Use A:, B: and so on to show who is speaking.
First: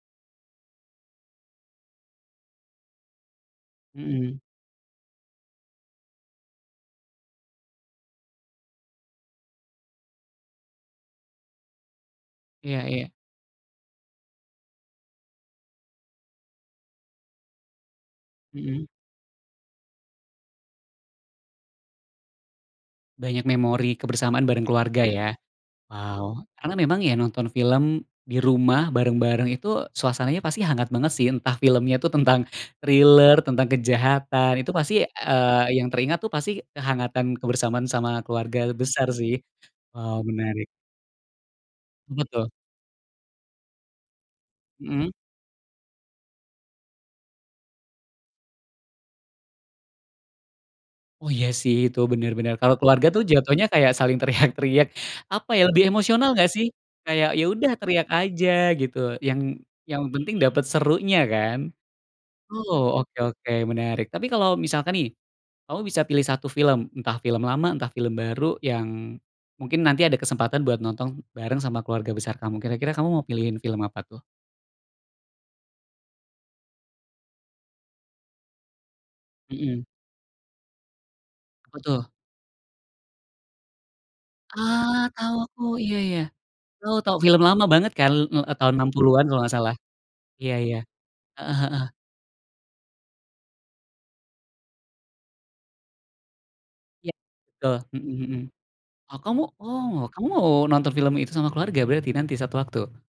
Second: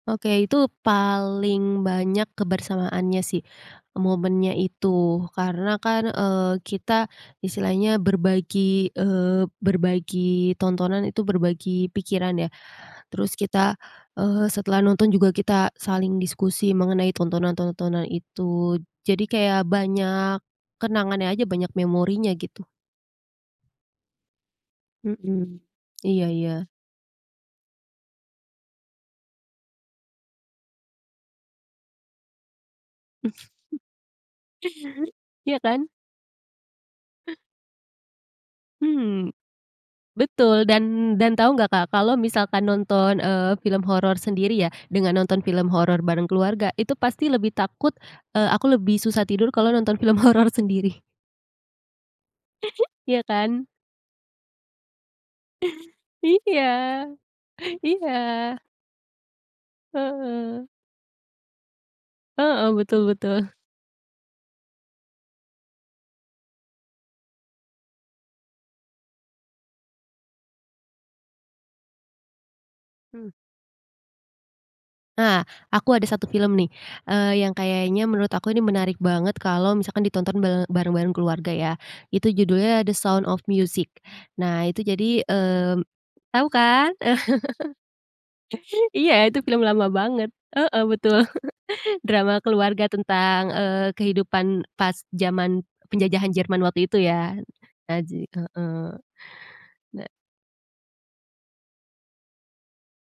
A: Oke itu paling banyak kebersamaannya sih,
B: Mhm.
A: momennya itu karena kan, eee, kita istilahnya berbagi, eee, berbagi tontonan itu berbagi pikiran ya,
B: Iya iya.
A: terus kita, eee, setelah nonton juga kita saling diskusi mengenai tontonan-tontonan itu
B: Mhm.
A: jadi kayak banyak, kenangannya aja banyak memorinya gitu.
B: Banyak memori kebersamaan bareng keluarga ya,
A: Mhm, iya
B: waw
A: iya.
B: karena memang ya nonton film, di rumah bareng-bareng itu suasananya pasti hangat banget sih entah filmnya itu tentang thrille tentang kejahatan itu pasti,
A: Iya
B: eee, yang
A: kan?
B: teringat tuh pasti kehangatan, kebersamaan sama keluarga besar
A: Mmm,
B: sih, waw
A: betul
B: menarik.
A: dan dan tahu nggak Kak kalau
B: Betul.
A: misalkan nonton, eee, film horor sendiri ya
B: Mhm.
A: dengan nonton film horor bareng keluarga itu pasti lebih takut, eee, aku lebih susah tidur kalau nonton film horor sendiri.
B: Oh iya sih itu bener bener kalo keluarga
A: Iya
B: tuh jatuhnya
A: kan.
B: kayak saling teriak-teriak apa ya lebih emosional gak
A: Iya,
B: sih. Kayak ya udah teriak
A: iya.
B: aja gitu yang yang penting dapet
A: Heeh.
B: serunya kan.
A: Heeh,
B: Oh
A: betul
B: oke oke
A: betul.
B: menarik tapi kalo misalkan nih, kamu bisa pilih 1 film entah film lama entah film baru yang, mungkin nanti ada kesempatan buat nonton bareng sama keluarga besar kamu kira-kira kamu mau
A: Mmm.
B: pilihin film apa tuh?
A: Ah, aku ada 1 film nih, eee, yang kayaknya menurut aku ini menarik banget kalau
B: Mhm.
A: misalkan ditonton ba bareng-bareng keluarga ya,
B: Apa tuh?
A: itu judulnya The Sound of Music, nah itu
B: Ah,
A: jadi,
B: tahu aku!
A: mmm,
B: Iya iya,
A: tahu
B: itu
A: kan?
B: tau film lama banget kan, eee, tahun enam
A: Iya
B: puluhan kalo
A: itu
B: gak
A: film
B: salah,
A: lama banget,
B: iya iya,
A: heeh, betul
B: heeh heeh.
A: drama keluarga tentang, eee, kehidupan pas zaman penjajahan Jerman waktu itu ya,
B: Iya betul, mhm
A: Nazi,
B: mhm,
A: heeh,
B: ah, kamu oh
A: da
B: kamu mau nonton film itu sama keluarga berarti nanti suatu waktu?